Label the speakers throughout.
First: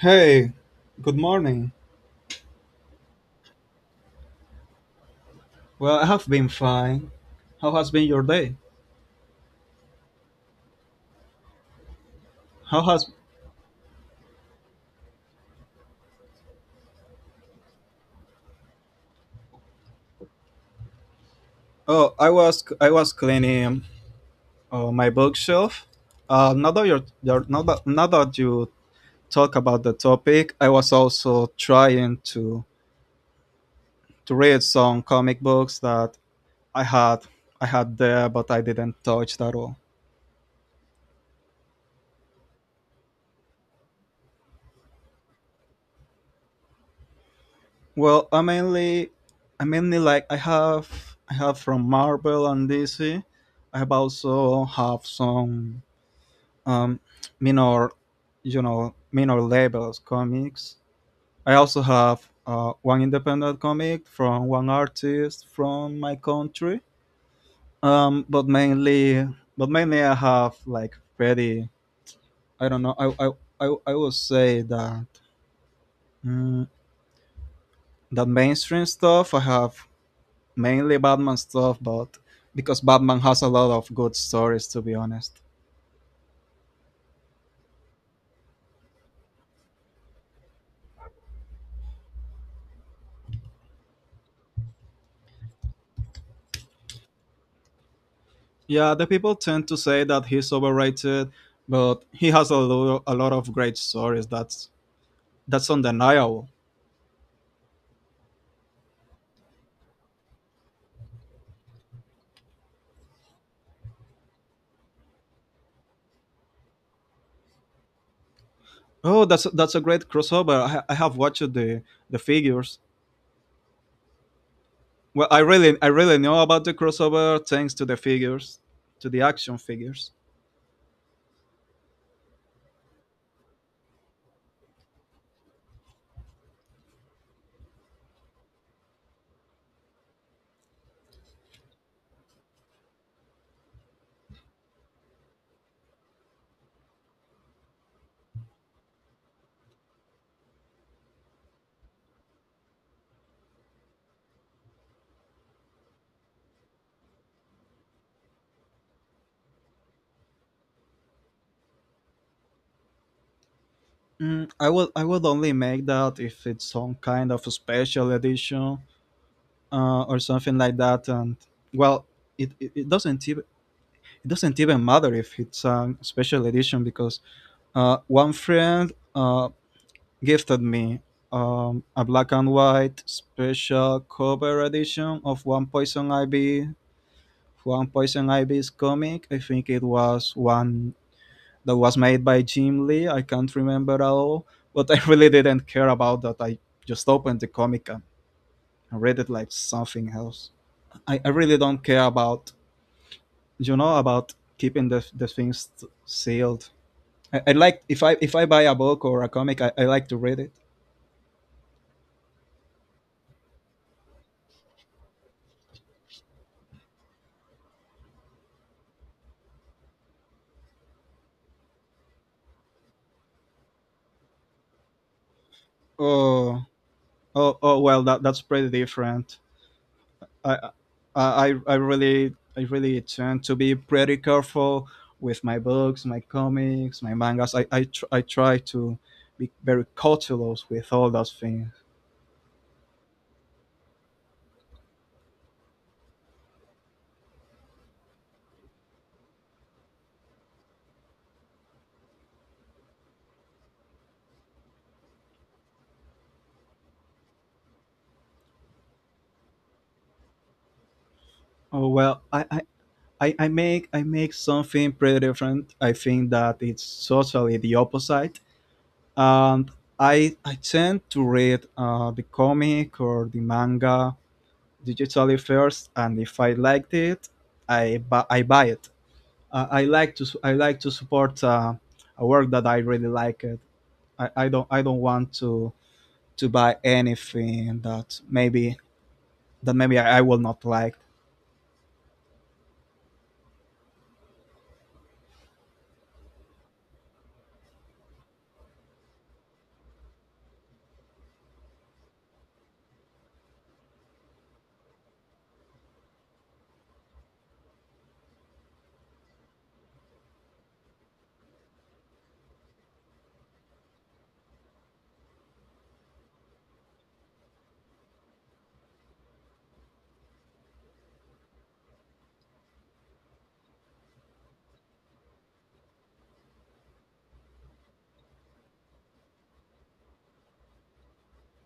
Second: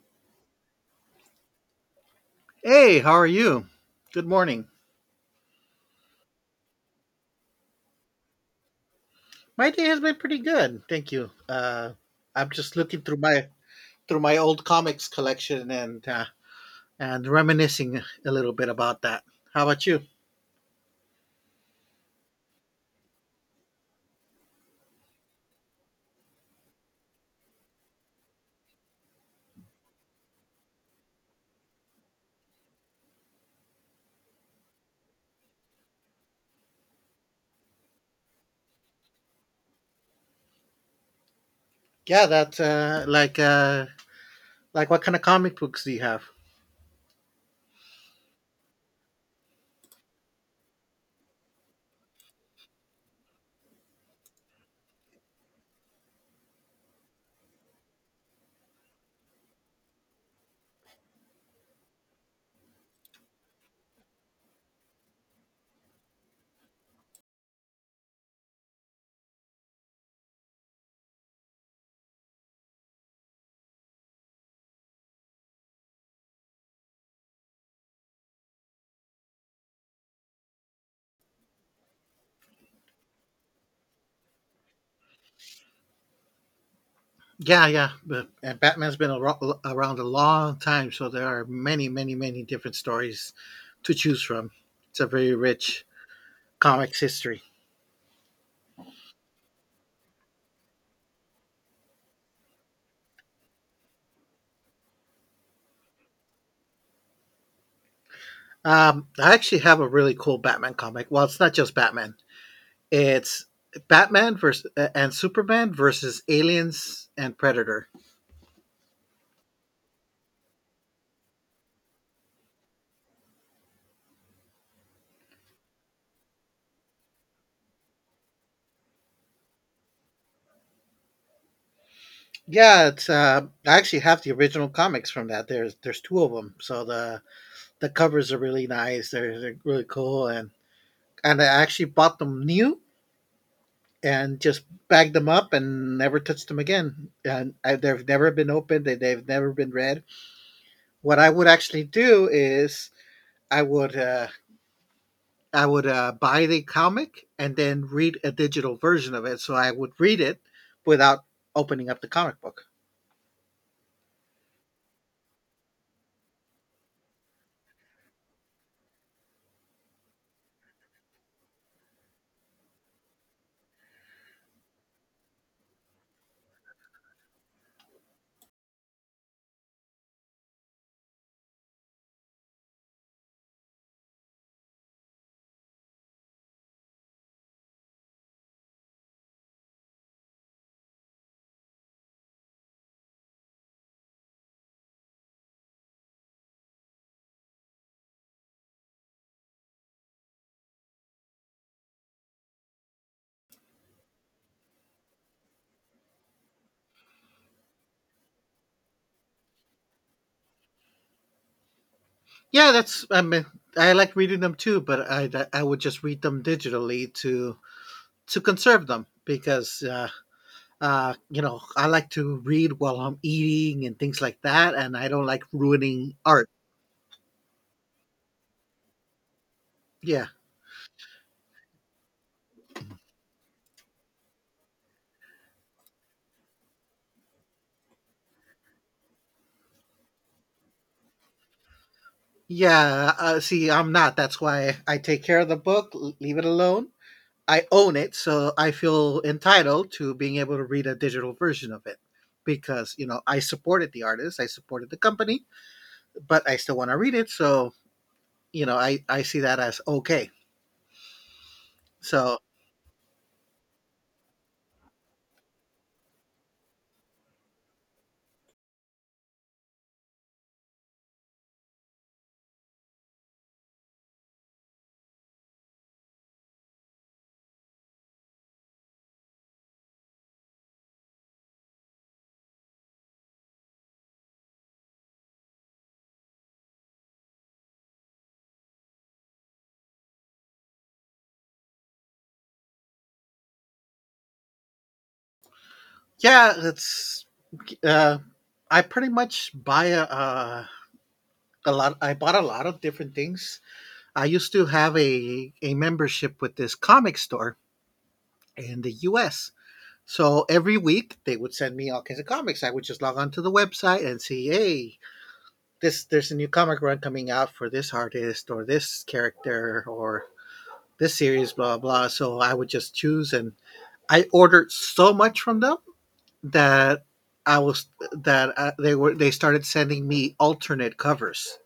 Speaker 1: Hey, good morning.
Speaker 2: Hey, how are you? Good morning.
Speaker 1: Well, I have been fine. How has been your day?
Speaker 2: My day has been pretty good, thank you. I'm just
Speaker 1: How
Speaker 2: looking
Speaker 1: has
Speaker 2: through my old comics collection and reminiscing a little bit about that. How about you?
Speaker 1: Oh, I was cleaning my bookshelf. Now that you talk about the topic, I was also trying to read some comic books that I had I had there, but I didn't touch that all.
Speaker 2: Yeah, that's like what kind of comic books do you have?
Speaker 1: Well, I mainly I have from Marvel and DC. I have also have some um, minor, minor labels comics. I also have one independent comic from one artist from my country. Um, but mainly, but mainly I have like very, I don't know, I would say that mm, that mainstream stuff. I have mainly Batman stuff, but because Batman has a lot of good stories, to be honest.
Speaker 2: Yeah, yeah. And Batman's been around a long time, so there are many, many, many different stories to choose from. It's a very rich comics history.
Speaker 1: Yeah, the people tend to say that he's overrated, but he has a lot of great stories. That's undeniable.
Speaker 2: I actually have a really cool Batman comic. Well, it's not just Batman. It's Batman versus and Superman versus aliens and Predator.
Speaker 1: Oh, that's a great crossover. I have watched the figures. Well, I really know about the crossover thanks to the figures, to the action figures.
Speaker 2: Yeah, it's I actually have the original comics from that. There's two of them, so the covers are really nice. They're really cool, and I actually bought them new and just bagged them up and never touched them again. And I, they've never been opened. They've never been read. What I would actually do is I would uh, I would buy the comic and then read a digital version of it. So I would read it without opening up the comic book.
Speaker 1: Mm, I would only make that if it's some kind of a special edition or something like that. And well, it doesn't even matter if it's a special edition because one friend gifted me a black and white special cover edition of One Poison Ivy. One Poison Ivy's comic. I think it was one that was made by Jim Lee. I can't remember at all, but I really didn't care about that. I just opened the comic and read it like something else. I really don't care about about keeping the things sealed. I like if I buy a book or a comic, I like to read it.
Speaker 2: Yeah, that's I mean I like reading them too, but I would just read them digitally to conserve them because you know I like to read while I'm eating and things like that, and I don't like ruining art.
Speaker 1: Oh, oh. Well, that's pretty different.
Speaker 2: Yeah,
Speaker 1: I, I really tend to be pretty careful with my books, my comics, my mangas. I try to be very cautelous with all those things.
Speaker 2: yeah. See, I'm not. That's why I take care of the book, leave it alone, I own it, so I feel entitled to being able to read a digital version of it because you know I supported the artist, I supported the company, but I still want to read it. So you know I see that as okay.
Speaker 1: Oh well,
Speaker 2: So
Speaker 1: I make something pretty different. I think that it's totally the opposite, and I tend to read the comic or the manga digitally first, and if I liked it, I buy it. I like to support a work that I really like. It. I don't want to buy anything that maybe I will not like.
Speaker 2: yeah, it's uh, I pretty much buy a lot. I bought a lot of different things. I used to have a membership with this comic store in the U.S. So every week they would send me all kinds of comics. I would just log on to the website and see, hey, this there's a new comic run coming out for this artist or this character or this series, blah blah. So I would just choose, and I ordered so much from them that I was that they were they started sending me alternate covers.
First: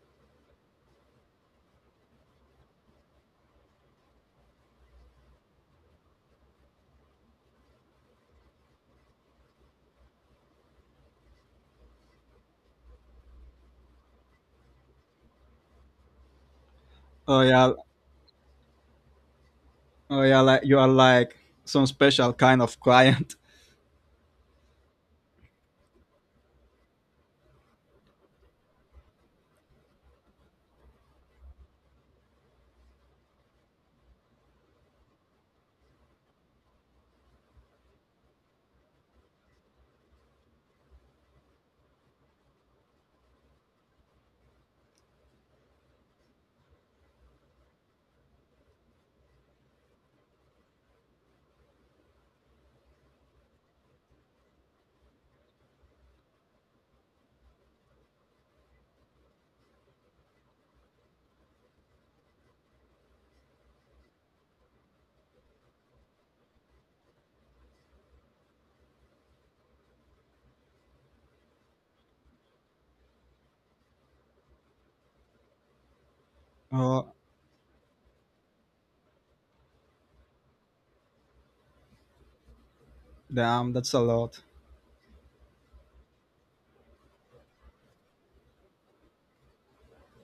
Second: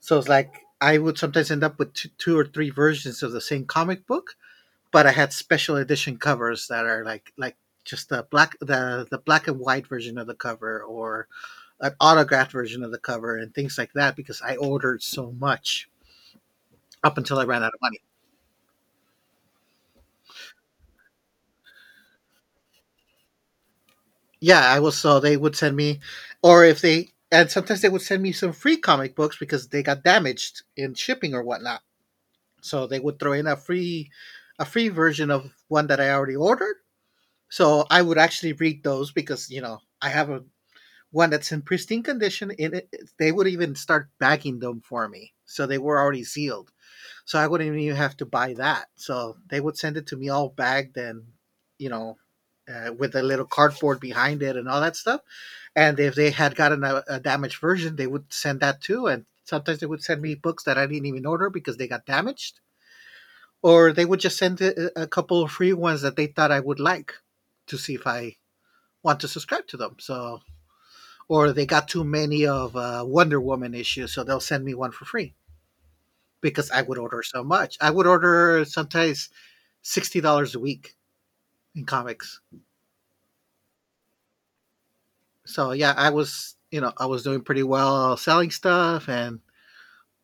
Speaker 2: So it's like I would sometimes end up with two or three versions of the same comic book, but I had special edition covers that are like just the black and white version of the cover or an autographed version of the cover and things like that because I ordered so much up until
Speaker 1: Oh
Speaker 2: I ran out
Speaker 1: yeah,
Speaker 2: of money.
Speaker 1: oh yeah, like you are like some special kind of client.
Speaker 2: Yeah, I was so they would send me, or if they and sometimes they would send me some free comic books because they got damaged in shipping or whatnot. So they would throw in a free version of one that I already ordered. So I would actually read those because you know I have a one that's in pristine condition. In it, they would even start bagging them for me, so they were already sealed. So I wouldn't even have to buy that. So they would send it to me all bagged and, you know, with a little cardboard behind it and all that stuff. And if they had gotten a damaged version, they would send that too. And sometimes they would send me books that I didn't even order because they got damaged, or they would just send a couple of free ones that they thought I would like to see if I want to subscribe to them. So, or they got too many of Wonder Woman issues, so they'll send me one for free because I would
Speaker 1: Oh
Speaker 2: order so much. I would order sometimes $60 a week in comics.
Speaker 1: damn, that's a lot.
Speaker 2: So yeah, I was you know I was doing pretty well selling stuff, and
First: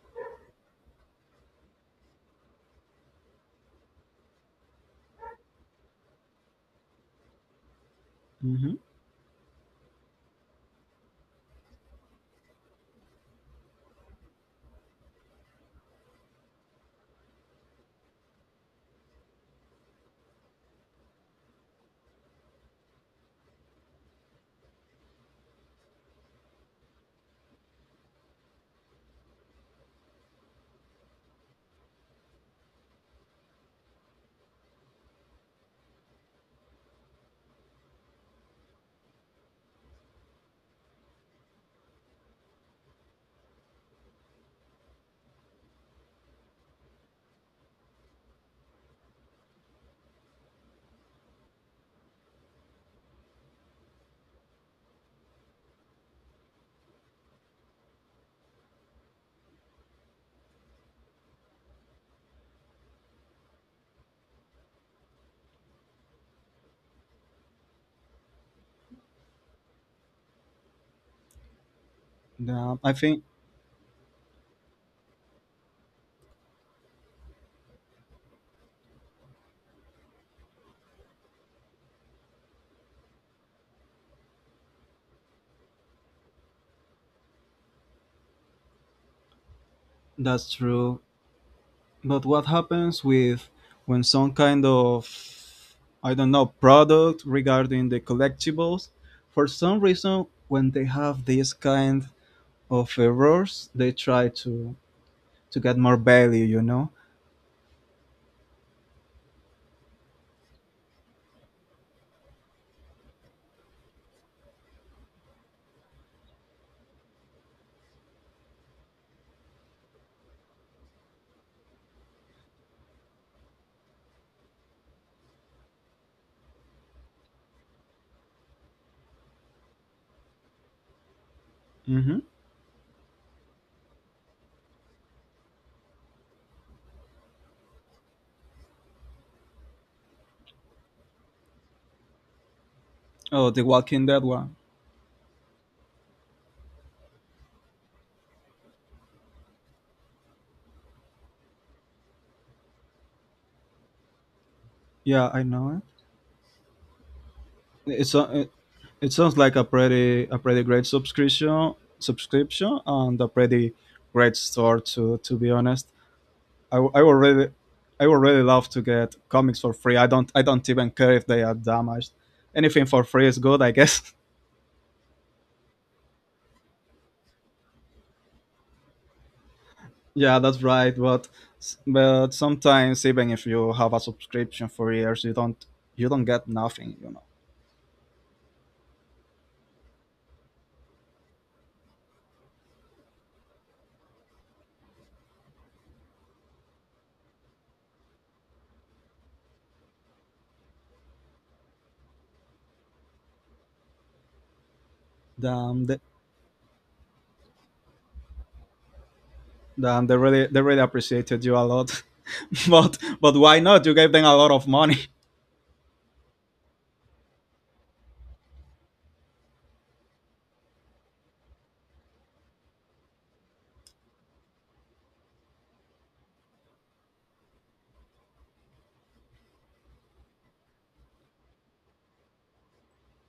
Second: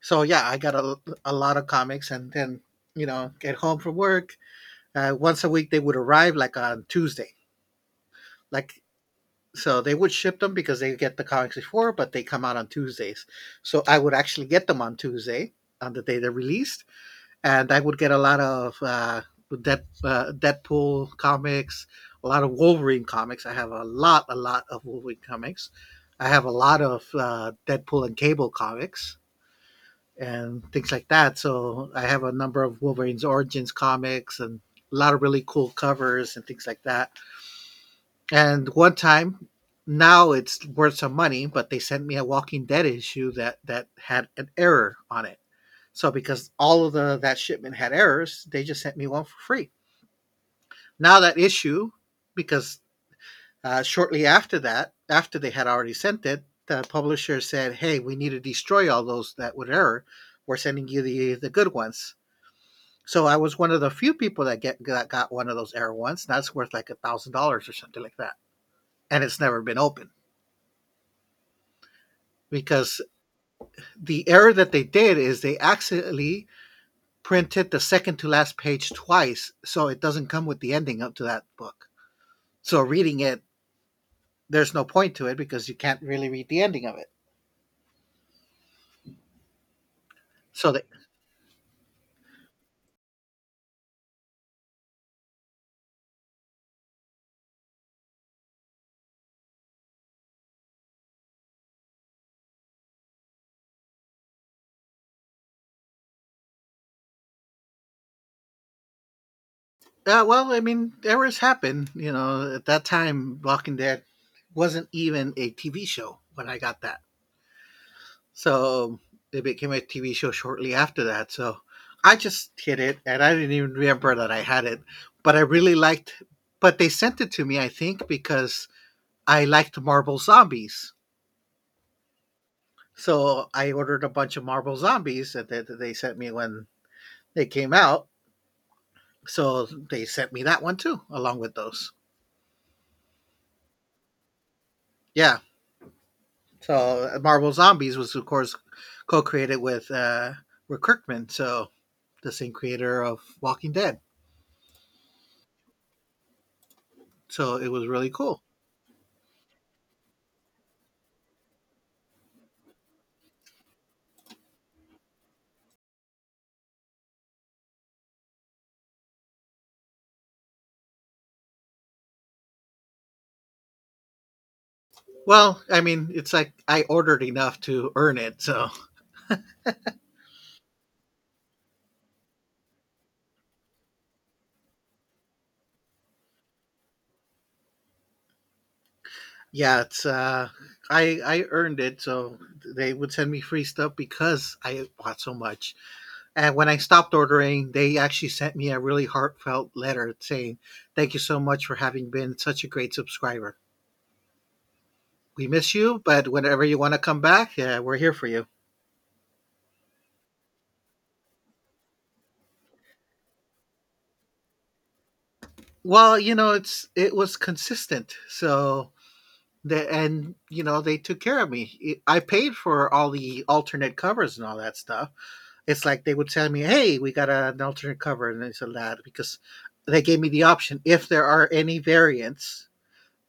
Speaker 2: so yeah, I got a lot of comics, and then you know get home from work. Once a week they would arrive like on Tuesday,
Speaker 1: Hmm.
Speaker 2: like so they would ship them because they get the comics before, but they come out on Tuesdays. So I would actually get them on Tuesday on the day they're released and I would get a lot of Deadpool comics, a lot of Wolverine comics. I have a lot of Wolverine comics. I have a lot of Deadpool and Cable comics and things like that. So I have a number of Wolverine's Origins comics and a lot of really cool covers and things like that. And one time, now it's worth some money, but they sent me a Walking Dead issue that had an error on it so because all of the that shipment had errors, they just sent me one for free. Now that issue, because shortly after that, after they had already sent it, the publisher said, "Hey, we need to destroy all those that would error. We're sending you the good ones." So I was one of the few people that get that got one of those error ones. That's worth like $1,000 or something like that, and it's never been opened
Speaker 1: Damn, I
Speaker 2: because
Speaker 1: think
Speaker 2: the error that they did is they accidentally printed the second to last page twice, so it doesn't come with the ending up to that book. So reading it, there's no point to it because you can't really read the ending of it.
Speaker 1: that's
Speaker 2: So they,
Speaker 1: true. But what happens with when some kind of, I don't know, product regarding the collectibles, for some reason when they have this kind of errors they try to get more value, you know.
Speaker 2: well, I mean, errors happen. You know, at that time, Walking Dead wasn't even a TV show when I got that. So it became a TV show shortly after that. So I just hid it, and I didn't even remember that I had it. But I really liked. But they sent it to me, I think, because I liked Marvel Zombies.
Speaker 1: Hmm.
Speaker 2: So I ordered a bunch of Marvel Zombies that that they sent me when they came out. So they sent me that one too, along with those.
Speaker 1: Oh, the Walking Dead one.
Speaker 2: Yeah. So Marvel Zombies was, of course, co-created with Kirkman, so the same creator of Walking Dead.
Speaker 1: Yeah, I know.
Speaker 2: So it was
Speaker 1: it
Speaker 2: really
Speaker 1: it's a,
Speaker 2: cool.
Speaker 1: it, it sounds like a pretty great subscription and a pretty great store to be honest. I, I would really, I would really love to get comics for free. I don't even care if they are damaged. Anything for free is good, I guess.
Speaker 2: Well, I mean, it's like I ordered enough to earn it. So
Speaker 1: Yeah, that's right. But sometimes even if you have a subscription for years, you don't get nothing. You know,
Speaker 2: yeah, it's I earned it. So they would send me free stuff because I bought so much. And when I stopped ordering, they actually sent me a really heartfelt letter saying, "Thank you so much for having been such a great subscriber. We miss
Speaker 1: damn, they,
Speaker 2: you, but whenever you want to come back, yeah, we're here for you."
Speaker 1: damn, they really appreciated you a lot. But why not? You gave them a lot of money.
Speaker 2: Well, you know, it's it was consistent. So the, and you know they took care of me. I paid for all the alternate covers and all that stuff. It's like they would tell me, "Hey, we got an alternate cover," and this and that because they gave me the option if there are any variants,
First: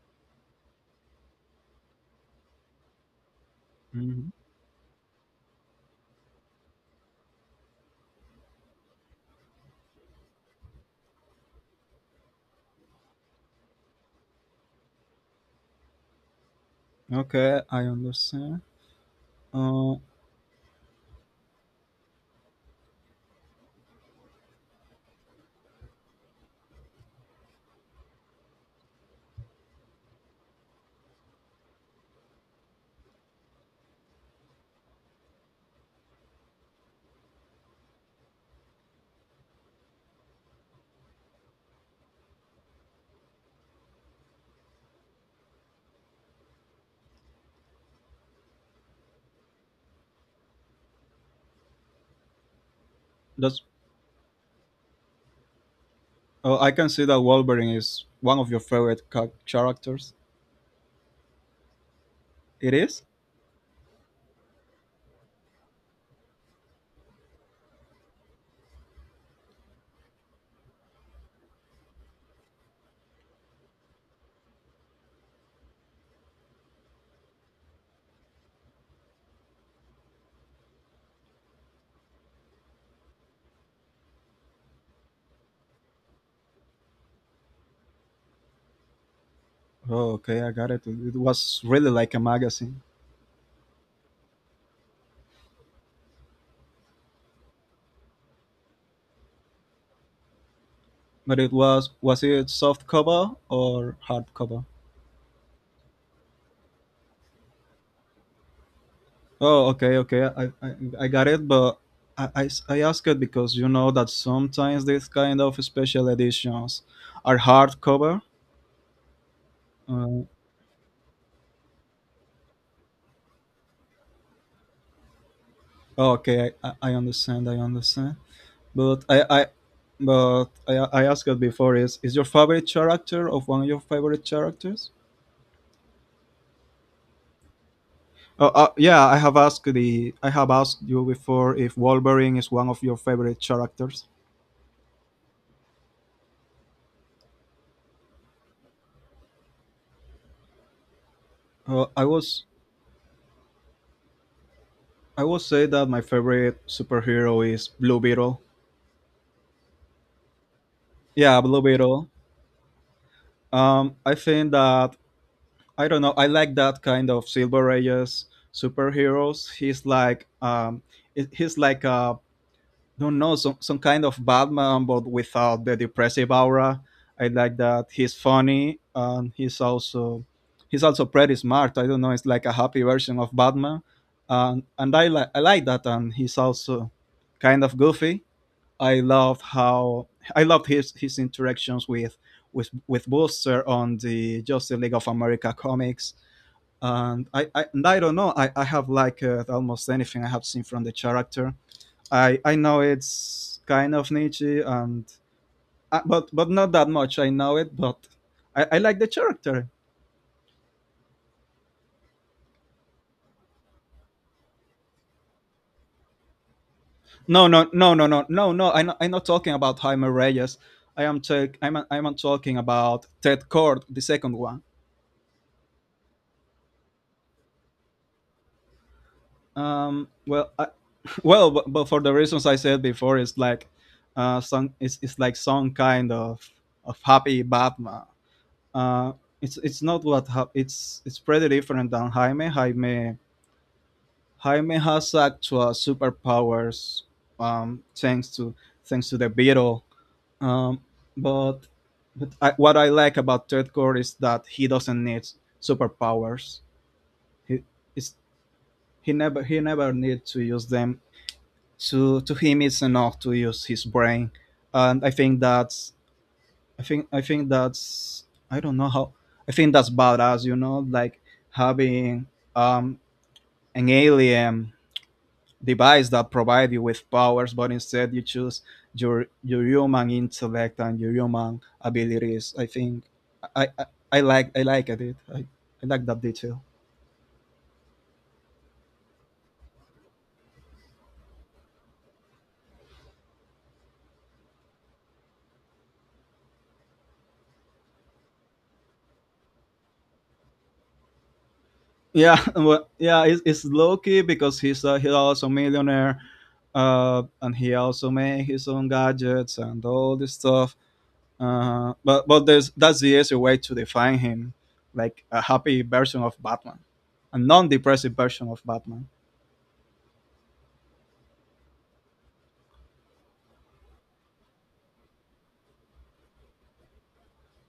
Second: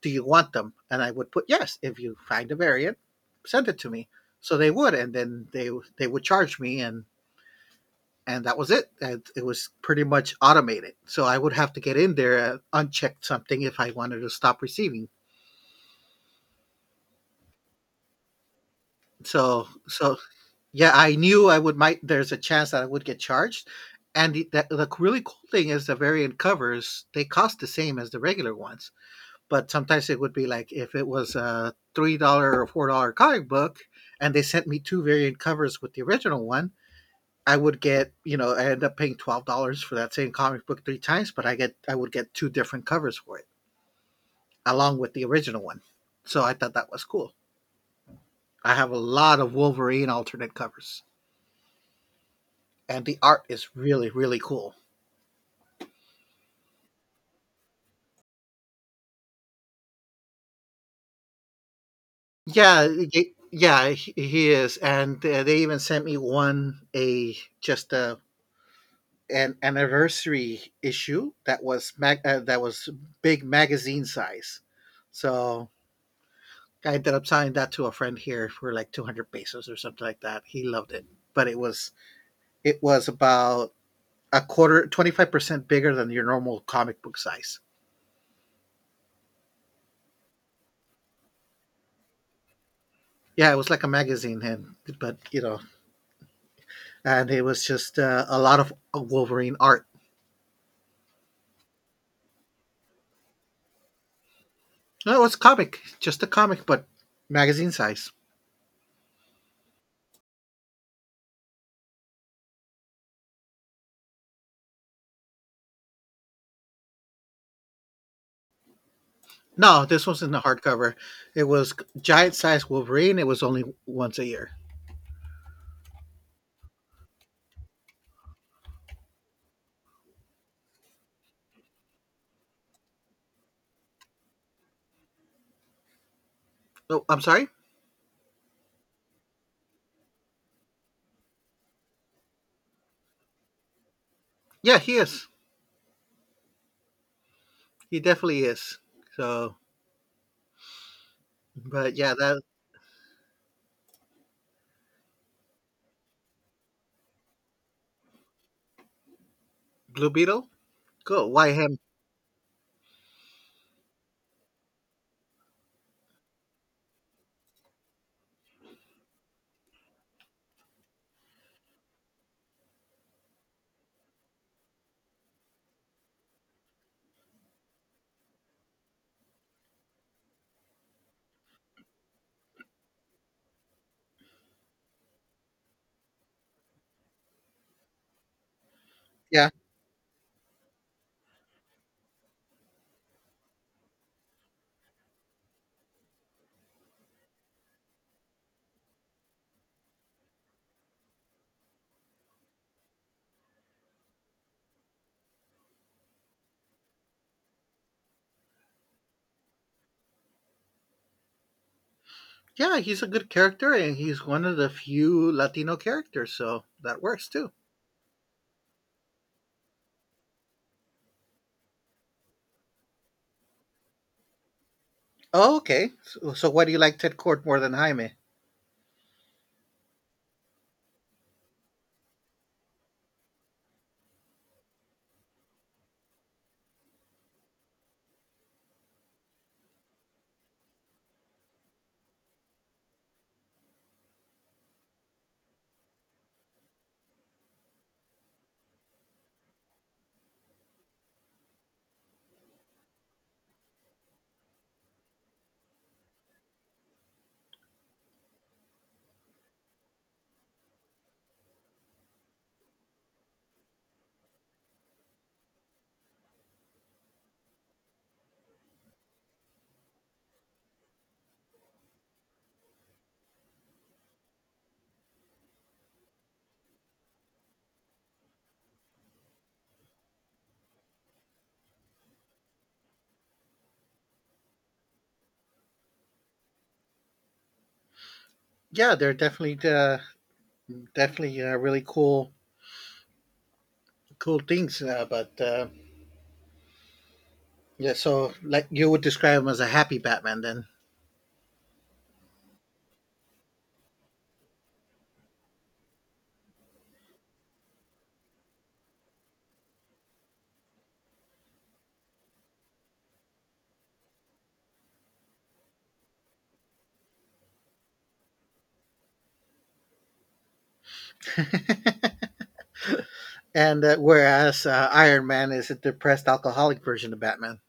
Speaker 2: do you want them? And I would put yes. If you find a variant, send it to me.
Speaker 1: Mhm.
Speaker 2: So they would, and then they would charge me, and that was it. And it was pretty much automated. So I would have to get in there and uncheck something if I wanted to stop receiving.
Speaker 1: Okay, I understand.
Speaker 2: So
Speaker 1: Uh,
Speaker 2: so yeah, I knew I would might there's a chance that I would get charged. And the really cool thing is the variant covers they cost the same as the regular ones, but sometimes it would be like if it was a $3 or $4 comic book, and they sent me two variant covers with the original one, I would get, you know, I end up paying $12 for that same comic book three times, but I would get two different covers for it, along with the original one. So I thought that was cool. I have a lot of Wolverine alternate covers, and the art
Speaker 1: that's.
Speaker 2: is really really cool.
Speaker 1: I can see that Wolverine is one of your favorite characters. It
Speaker 2: Yeah,
Speaker 1: is.
Speaker 2: yeah, he is, and they even sent me one a just a an anniversary issue that was big magazine size. So I ended up selling that to a friend here for like 200 pesos or something like that. He loved it, but it was about a quarter, 25% bigger than your normal comic book size.
Speaker 1: Oh, okay, I got it. It was really like a magazine,
Speaker 2: Yeah, it was like a magazine, and but you know, and it was just a lot of Wolverine art.
Speaker 1: but it was it soft cover or hard cover?
Speaker 2: No, it was comic, just a comic, but magazine size.
Speaker 1: Oh, okay, okay, I got it, but I ask it because you know that sometimes these kind of special editions are hard cover.
Speaker 2: No, this
Speaker 1: Uh,
Speaker 2: wasn't a hardcover. It was giant size Wolverine. It was only once a year.
Speaker 1: oh, okay, I understand, I understand. But I I but I asked it before. Is your favorite character of one of your favorite characters?
Speaker 2: Oh, I'm sorry.
Speaker 1: Yeah, I have asked you before if Wolverine is one of your favorite characters.
Speaker 2: Yeah, he is. He definitely is. So,
Speaker 1: Uh,
Speaker 2: but
Speaker 1: I
Speaker 2: yeah, that
Speaker 1: was I would say that my favorite superhero is Blue Beetle.
Speaker 2: Blue Beetle. Cool.
Speaker 1: Yeah,
Speaker 2: Why
Speaker 1: Blue
Speaker 2: him?
Speaker 1: Beetle. I think that I don't know. I like that kind of Silver Ages superheroes. He's like he's like a, don't know, some kind of Batman but without the depressive aura. I like that he's funny, and he's also pretty smart. I don't know, it's like a happy version of Batman, and I like that, and he's also kind of goofy. i loved
Speaker 2: Yeah.
Speaker 1: how I loved his interactions with Booster on the Justice League of America comics, and I don't know, I have liked almost anything I have seen from the character. I know it's kind of niche and but not that much. I know it, but I like the character.
Speaker 2: Yeah, he's a good character and he's one of the few Latino characters, so that works
Speaker 1: No,
Speaker 2: too.
Speaker 1: no, no, no, no, no, no. I'm not talking about Jaime Reyes. I'm talking about Ted Cord, the second one.
Speaker 2: Oh, okay. So why do you like Ted Court more than Jaime?
Speaker 1: Um, well, I, well, but for the reasons I said before, it's like some it's like some kind of happy Batman. Uh, it's not what hap it's pretty different than Jaime. Jaime has actual superpowers, thanks to the beetle. Um, but but what I like about Third Core is that he doesn't need superpowers. He is he never needs to use them. To him, it's enough to use his brain, and I think that's I don't know how I think that's badass. You know, like having um an alien device that provide you with powers, but instead you choose your human intellect and your human abilities. I I, I like it. I like that detail.
Speaker 2: Yeah, they're definitely definitely really cool things. But yeah, so like you would describe him as a happy Batman then,
Speaker 1: Yeah, well, yeah, it's Loki because he's also millionaire, and he also made his own gadgets and all this stuff. But there's that's the easy way to define him, like a happy version of Batman, a non-depressive version of Batman.
Speaker 2: and whereas Iron Man is a depressed alcoholic version of Batman.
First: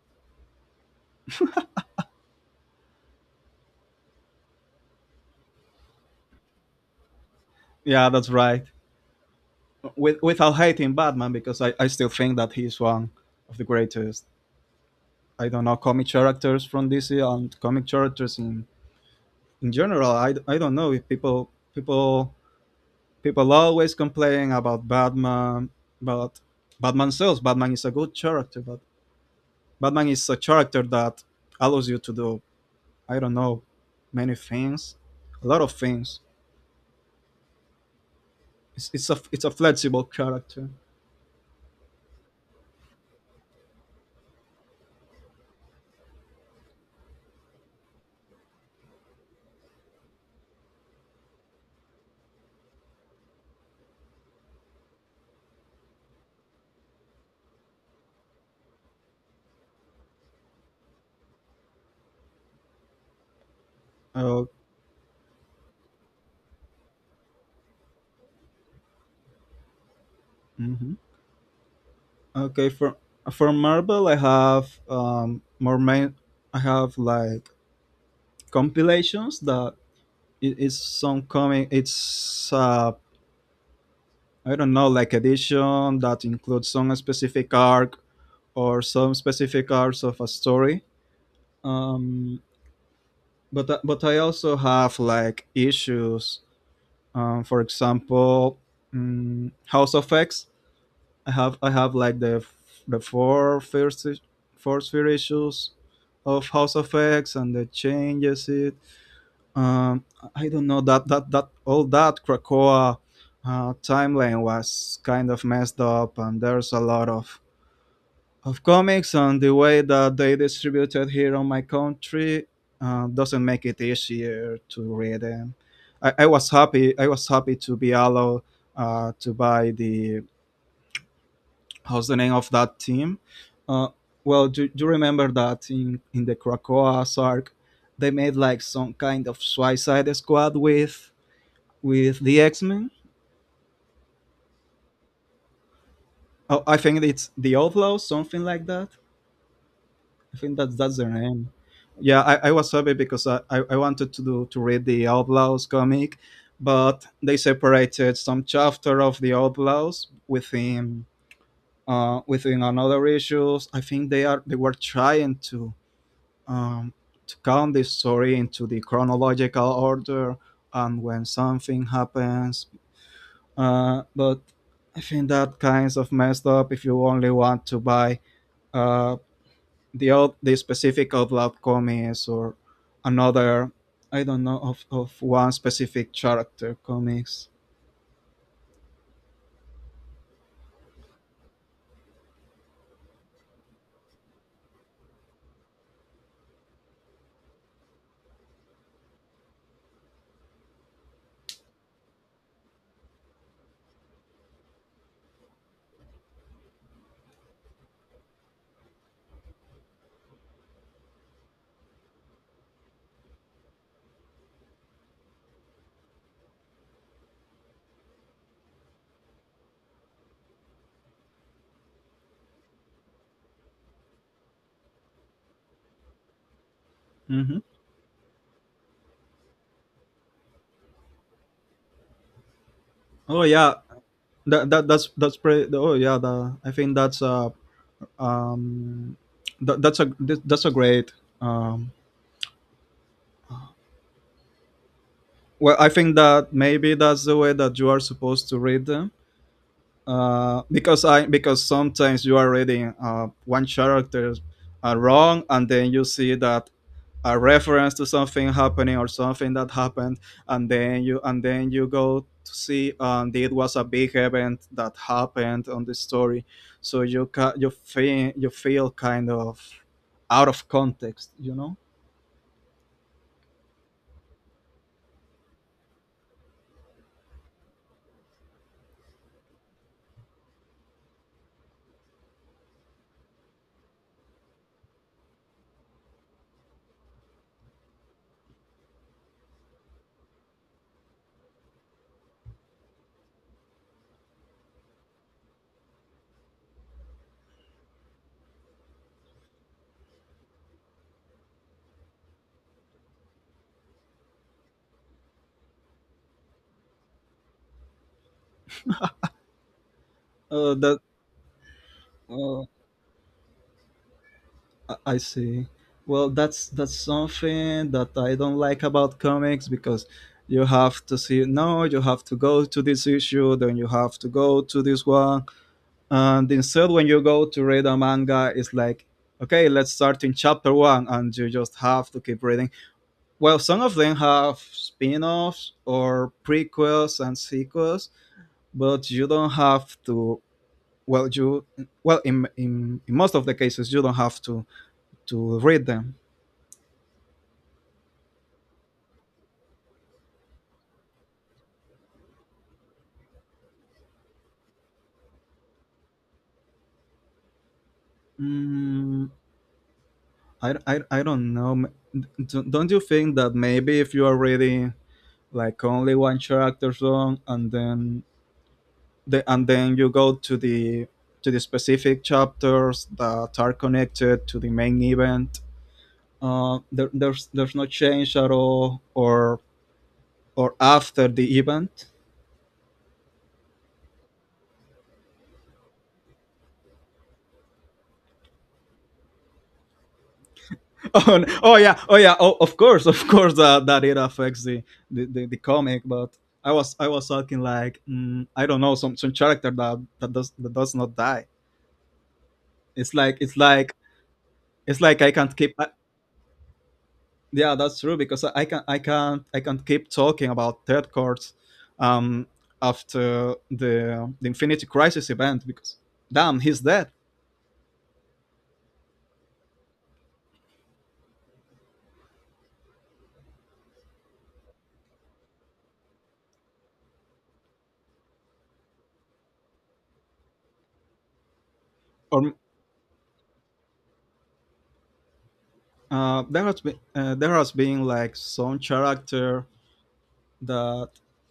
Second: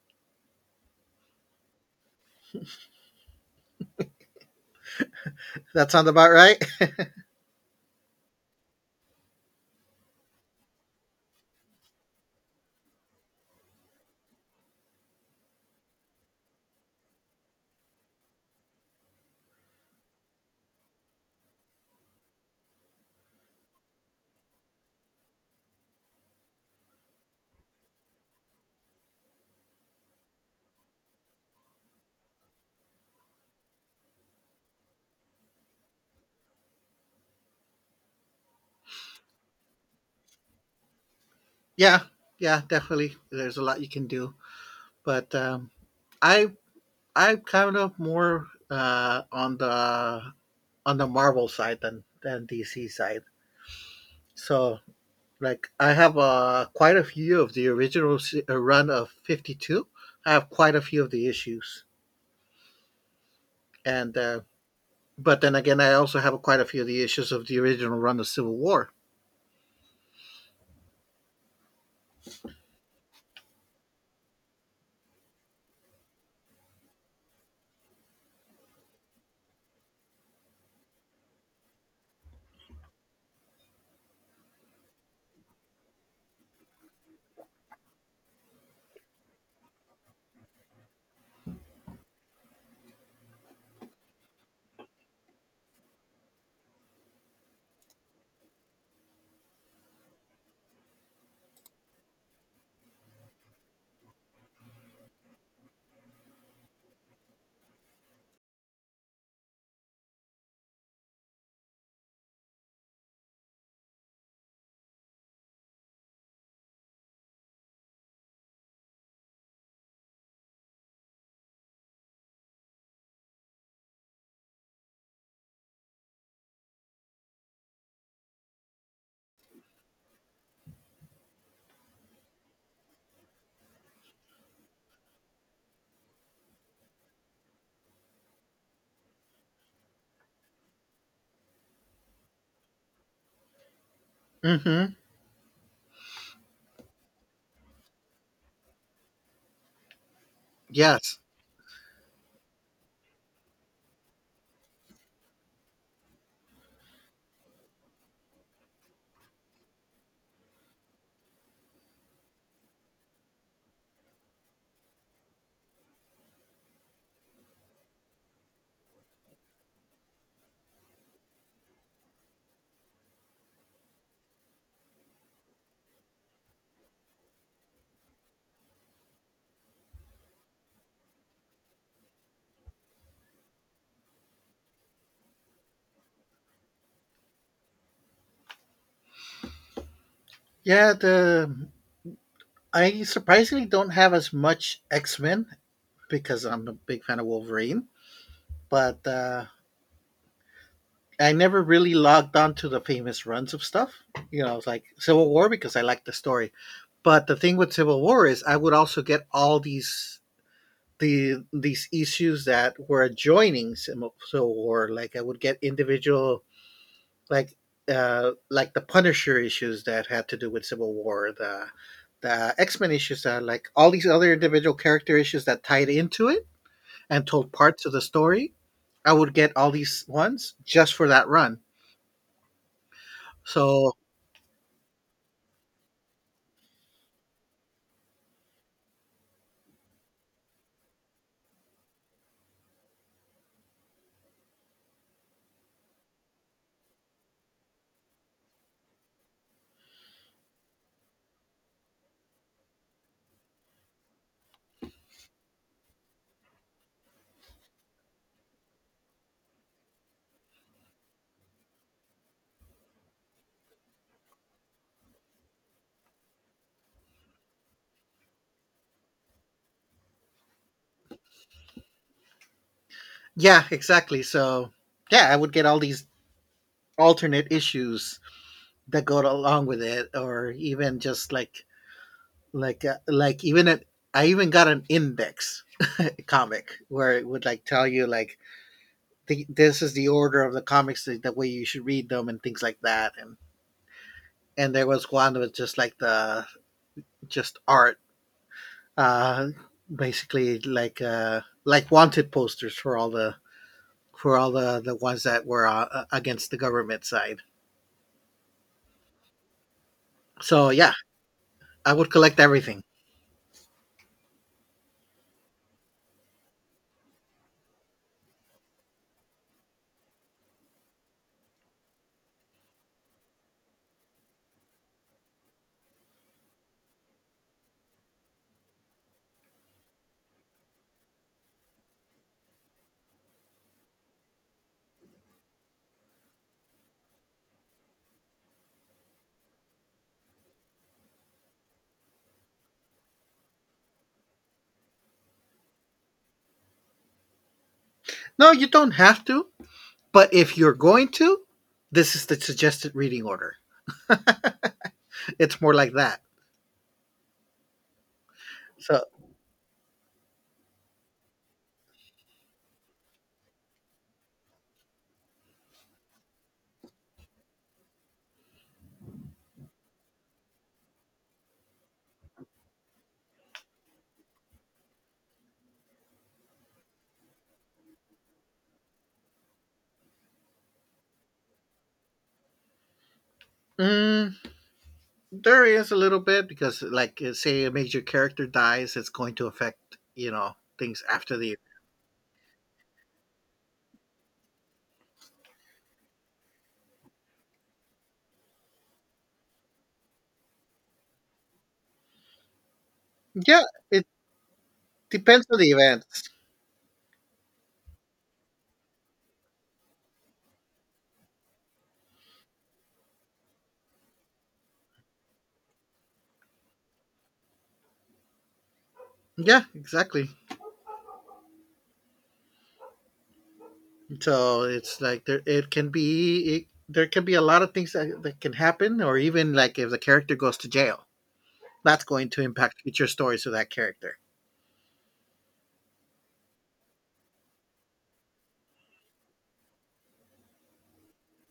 Speaker 2: That sounds about right.
Speaker 1: Yeah, that's right. With, without hating Batman because I still think that he's one of the greatest. I don't know comic characters from DC and comic characters in general. I don't know if people people always complain about Batman, but Batman sells. Batman is a good character, but Batman is a character that allows you to do, I don't know, many things, a lot of things. It's a flexible character.
Speaker 2: Yeah, yeah, definitely. There's a lot you can do, but I I'm kind of more on the Marvel side than DC side. So like I have quite a few of the original run of 52. I have quite a few of the issues, and uh,
Speaker 1: Uh,
Speaker 2: but then again, I also have quite a few of the issues of the original run of Civil War.
Speaker 1: mhm. Okay, for Marvel, I have more main. I have like compilations that it's some coming. It's I don't know, like edition that includes some specific arc or some specific arcs of a story. Um, but I also have like issues. For example, House of X, I have like the f- the four first four sphere issues of House of X and the changes it. Um, I don't know that all that Krakoa timeline was kind of messed up, and there's a lot of comics and the way that they distributed here on my country doesn't make it easier to read them. I was happy to be allowed to buy the, how's the name of that team? Uh, well, do, do you remember that in the Krakoa arc, they made like some kind of Suicide Squad with the X Men?
Speaker 2: Hmm.
Speaker 1: Oh, I think it's the Outlaws, something like that. I think that's their
Speaker 2: Yes,
Speaker 1: name. Yeah, I was happy because I wanted to read the Outlaws comic, but they separated some chapter of the Outlaws within within another issues. I think they were trying um, to count the story into the chronological order and when something happens. But I think that kinds of messed up if you only want to buy uh, the specific outlaw comics or another, I don't know, of one specific character comics.
Speaker 2: yeah. The I surprisingly don't have as much X Men because I'm a big fan of Wolverine, but. I never really logged on to the famous runs of stuff. You know, I was like Civil War because I liked the story. But the thing with Civil War is I would also get all these issues that were adjoining Civil War. Like I would get individual like like the Punisher issues that had to do with Civil War, the X Men issues that like all these other individual character issues that tied into it and told
Speaker 1: Mhm.
Speaker 2: parts of the story. I would get all these ones just for that run.
Speaker 1: Oh yeah,
Speaker 2: So
Speaker 1: that's pretty. Oh yeah, the I think um, that's a great. Um, well, I think that maybe that's the way that you are supposed to read them. Because I because sometimes you are reading one character wrong, and then you see that a reference to something happening or something that happened, and then you go to see and it was a big event that happened on the story, so you feel kind of out of context.
Speaker 2: yeah, exactly. So, yeah, I would get all these alternate issues that go along with it, or even just like I even got an index comic where it would like tell you like this is the order of the comics the way you should read them and things like that, and there was one that was just like the just art uh basically like wanted posters for all the for all the ones that were against the government side, so yeah,
Speaker 1: That
Speaker 2: I would collect
Speaker 1: uh,
Speaker 2: everything.
Speaker 1: I see. Well, that's something that I don't like about comics because you have to see no, you have to go to this issue, then you have to go to this one, and instead when you go to read a manga, it's like okay, let's start in chapter one, and you just have to keep reading. Well, some of them have spin-offs or prequels and sequels, but you don't have to. Well, you well in most of the cases you don't have to read them.
Speaker 2: No, you don't have to, but if you're going to, this is the suggested reading order. It's more like that. So
Speaker 1: Mm, I, I don't know. Don't you think that maybe if you are reading like only one chapter long and then and then you go to the specific chapters that are connected to the main event, there's no change at all or after the event?
Speaker 2: mm, there is a little bit because, say a major character dies, it's going to affect, you know, things after the event.
Speaker 1: Oh yeah, oh yeah, oh, of course that that it affects the, the comic. But I was talking like I don't know some character that that does not die. It's like
Speaker 2: Yeah, it
Speaker 1: it's like I
Speaker 2: depends
Speaker 1: can't
Speaker 2: on the
Speaker 1: keep. I,
Speaker 2: events.
Speaker 1: yeah, that's true because I can I can't keep talking about third courts um, after the Infinity Crisis event because damn he's dead
Speaker 2: Yeah, exactly. So it's like it can be there can be a lot of things that can happen, or even like if the character goes to jail, that's going to
Speaker 1: or.
Speaker 2: impact future stories of that character.
Speaker 1: There has been like some character that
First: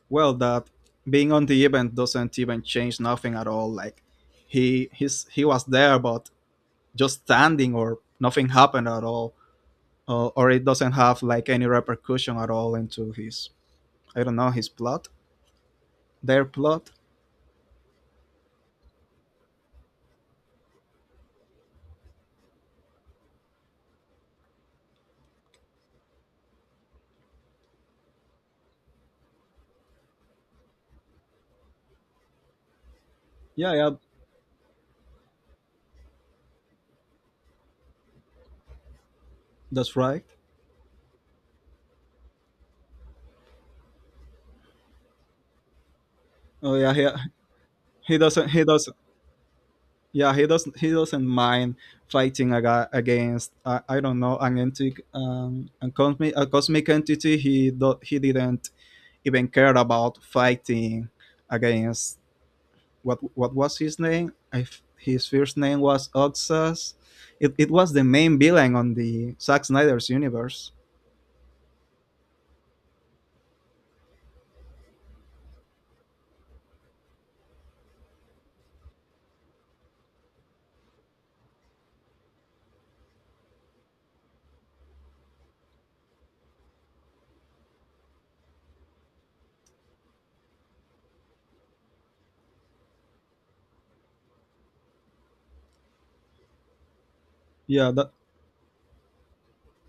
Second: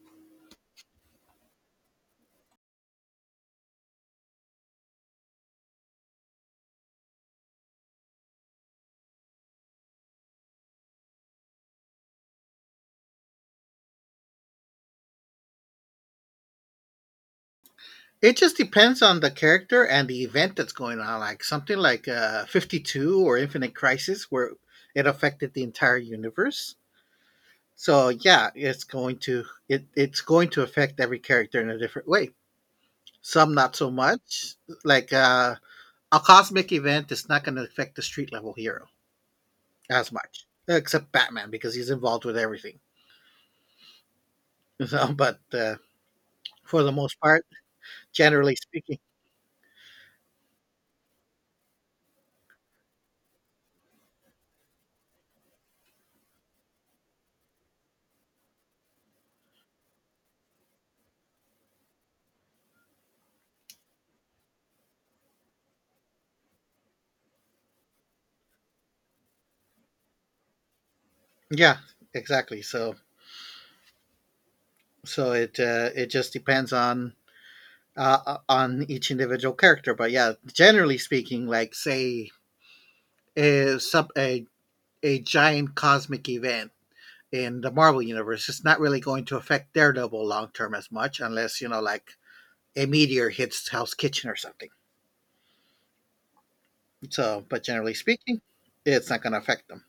Speaker 1: well that being on the event doesn't even change nothing at all like he was there but just standing or nothing happened at all or it doesn't have like any repercussion at all into his, I don't know, his plot, their plot.
Speaker 2: It just depends on the character and the event that's going on. Like something like 52 or Infinite Crisis, where it affected the entire universe. So yeah, it's going to it's going to affect every character in a different way. Some
Speaker 1: Yeah,
Speaker 2: not so
Speaker 1: yeah,
Speaker 2: much. Like a cosmic event is not going to affect the street level hero
Speaker 1: that's
Speaker 2: as
Speaker 1: right.
Speaker 2: much, except Batman because he's involved with everything. So, but
Speaker 1: Oh
Speaker 2: for the
Speaker 1: yeah,
Speaker 2: most part,
Speaker 1: he doesn't
Speaker 2: generally
Speaker 1: he does,
Speaker 2: speaking,
Speaker 1: yeah, he doesn't mind fighting against I don't know an entity, a cosmic entity. He didn't even care about fighting against what was his name. If his first name was Oxas, it was the main villain on the Zack Snyder's universe.
Speaker 2: yeah, exactly. So it it just depends on each individual character. But yeah, generally speaking, like say a sub a, a giant cosmic event in the Marvel universe, it's not really going to affect Daredevil long term as much, unless you know like a meteor hits Hell's Kitchen or something. So, but
Speaker 1: Yeah,
Speaker 2: generally
Speaker 1: that,
Speaker 2: speaking, it's not going to affect them.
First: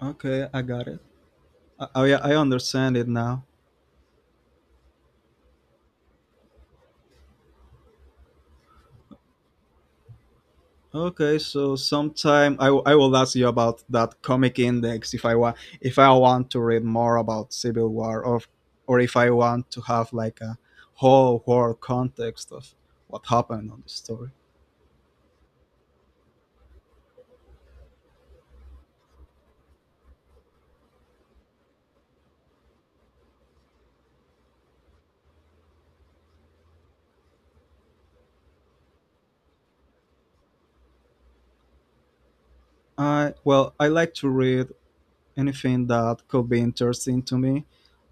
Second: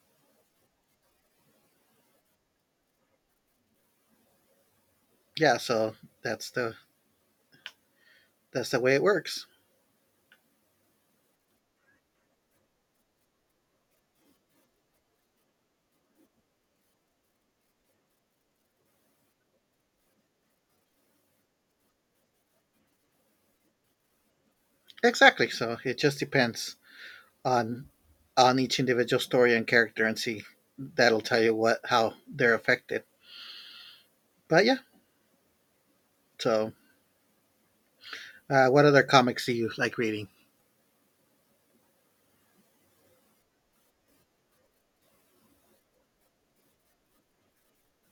Speaker 1: okay, I got it. I, I understand it now.
Speaker 2: Yeah, so that's the way it works.
Speaker 1: Okay, so sometime I, I will ask you about that comic index if I want, if I want to read more about Civil War, or if I want to have like a whole war context of what happened on the story.
Speaker 2: Exactly. So it just depends on each individual story and character, and see that'll tell you what how they're affected. But yeah. So, what other comics do you like reading?
Speaker 1: I well I like to read anything that could be interesting to me.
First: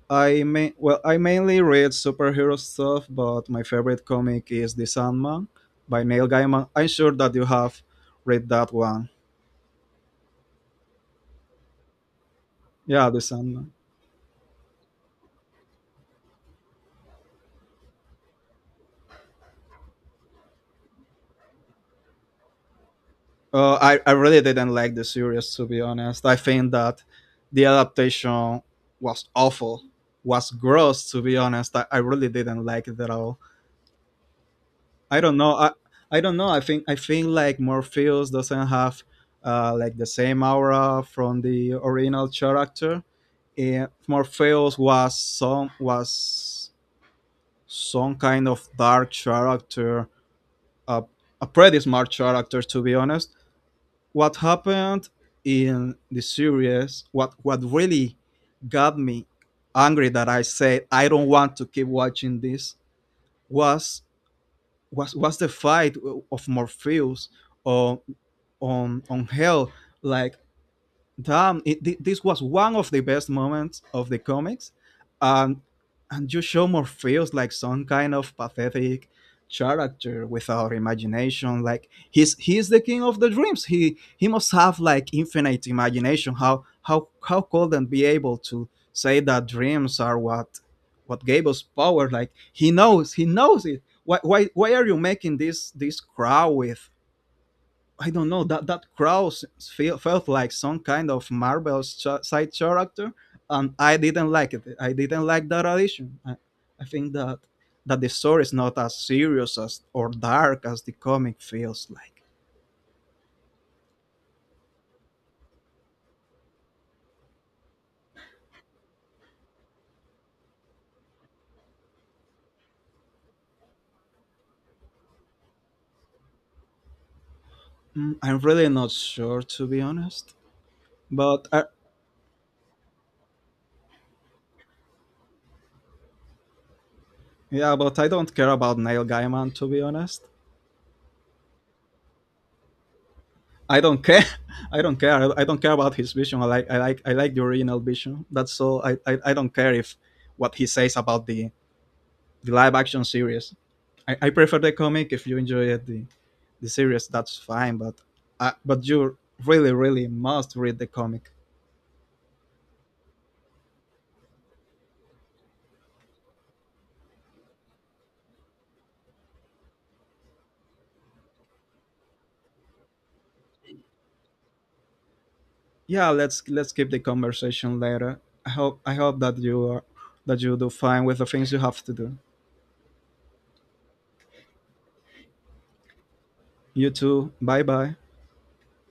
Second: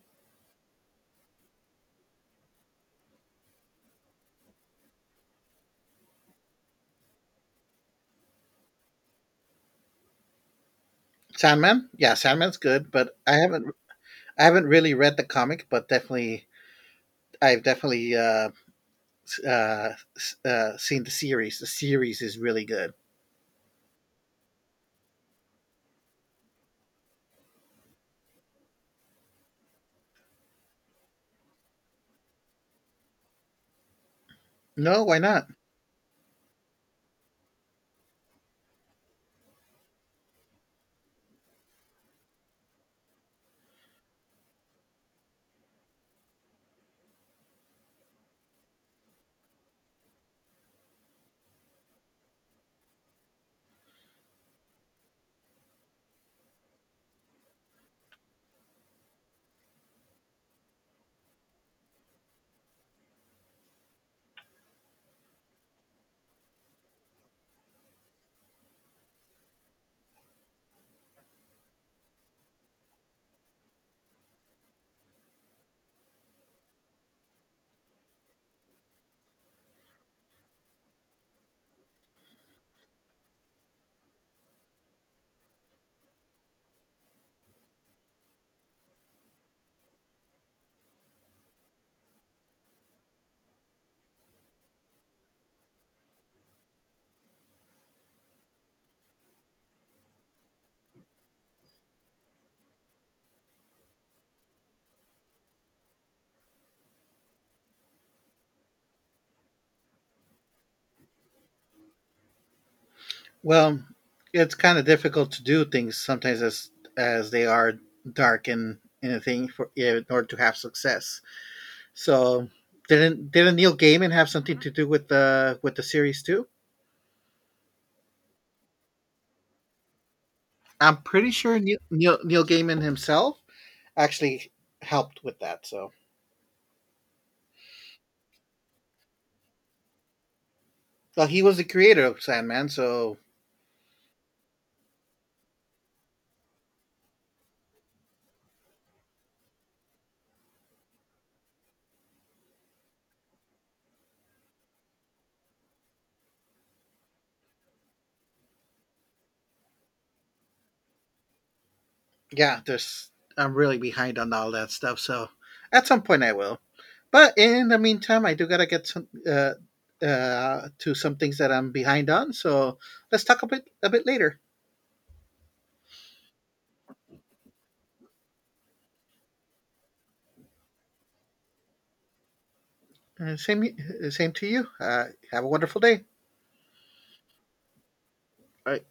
Speaker 1: I may well I mainly read superhero stuff, but my favorite comic is The Sandman by Neil Gaiman. I'm sure that you have read that one.
Speaker 2: Sandman? Yeah, Sandman's good,
Speaker 1: Yeah,
Speaker 2: but
Speaker 1: The
Speaker 2: I
Speaker 1: Sandman.
Speaker 2: haven't I haven't really read the comic, but definitely I've definitely uh, seen the series. The series is really good.
Speaker 1: I really didn't like the series to be honest. I think that the adaptation was awful, was gross to be honest. I really didn't like it at all.
Speaker 2: No, why
Speaker 1: I don't
Speaker 2: not?
Speaker 1: know. I don't know. I think like Morpheus doesn't have like the same aura from the original character. And Morpheus was some kind of dark character, uh, a pretty smart character to be honest. What happened in the series, what really got me angry that I said I don't want to keep watching this was was the fight of Morpheus on on hell. Like damn, it, this was one of the best moments of the comics. Um, and you show more feels like some kind of pathetic character without imagination. Like he's the king of the dreams. He must have like infinite imagination. How couldn't be able to say that dreams are what gave us power? Like he knows it. Why are you making this this crowd with, I don't know, that that Kraus feel, felt like some kind of Marvel side character, and I didn't like it. I didn't like that addition. I think that that the story is not as serious as or dark as the comic feels like.
Speaker 2: Well, it's kind of difficult to do things sometimes as they are dark and anything for yeah, in order to have success. So, didn't Neil Gaiman have something to do with the series too?
Speaker 1: I'm really not sure to be honest,
Speaker 2: I'm pretty
Speaker 1: but
Speaker 2: sure
Speaker 1: I,
Speaker 2: Neil Gaiman himself actually helped with that. So,
Speaker 1: yeah, but I don't care about Neil Gaiman to be honest.
Speaker 2: well, he was the creator of Sandman. So,
Speaker 1: I don't care. I don't care. I don't care about his vision. I like I like the original vision. That's all. I I don't care if what he says about the live action series. I prefer the comic. If you enjoy it, the series, that's fine. But you really really must read the comic.
Speaker 2: yeah, there's I'm really behind on all that stuff. So, at some point I will. But in the meantime, I do gotta get some to some things that I'm behind on. So let's talk a bit later.
Speaker 1: Yeah, let's keep the conversation later. I hope that you are that you do fine with the things you have to do.
Speaker 2: Same same to you. Have a wonderful day.
Speaker 1: You too. Bye bye.
Speaker 2: Bye.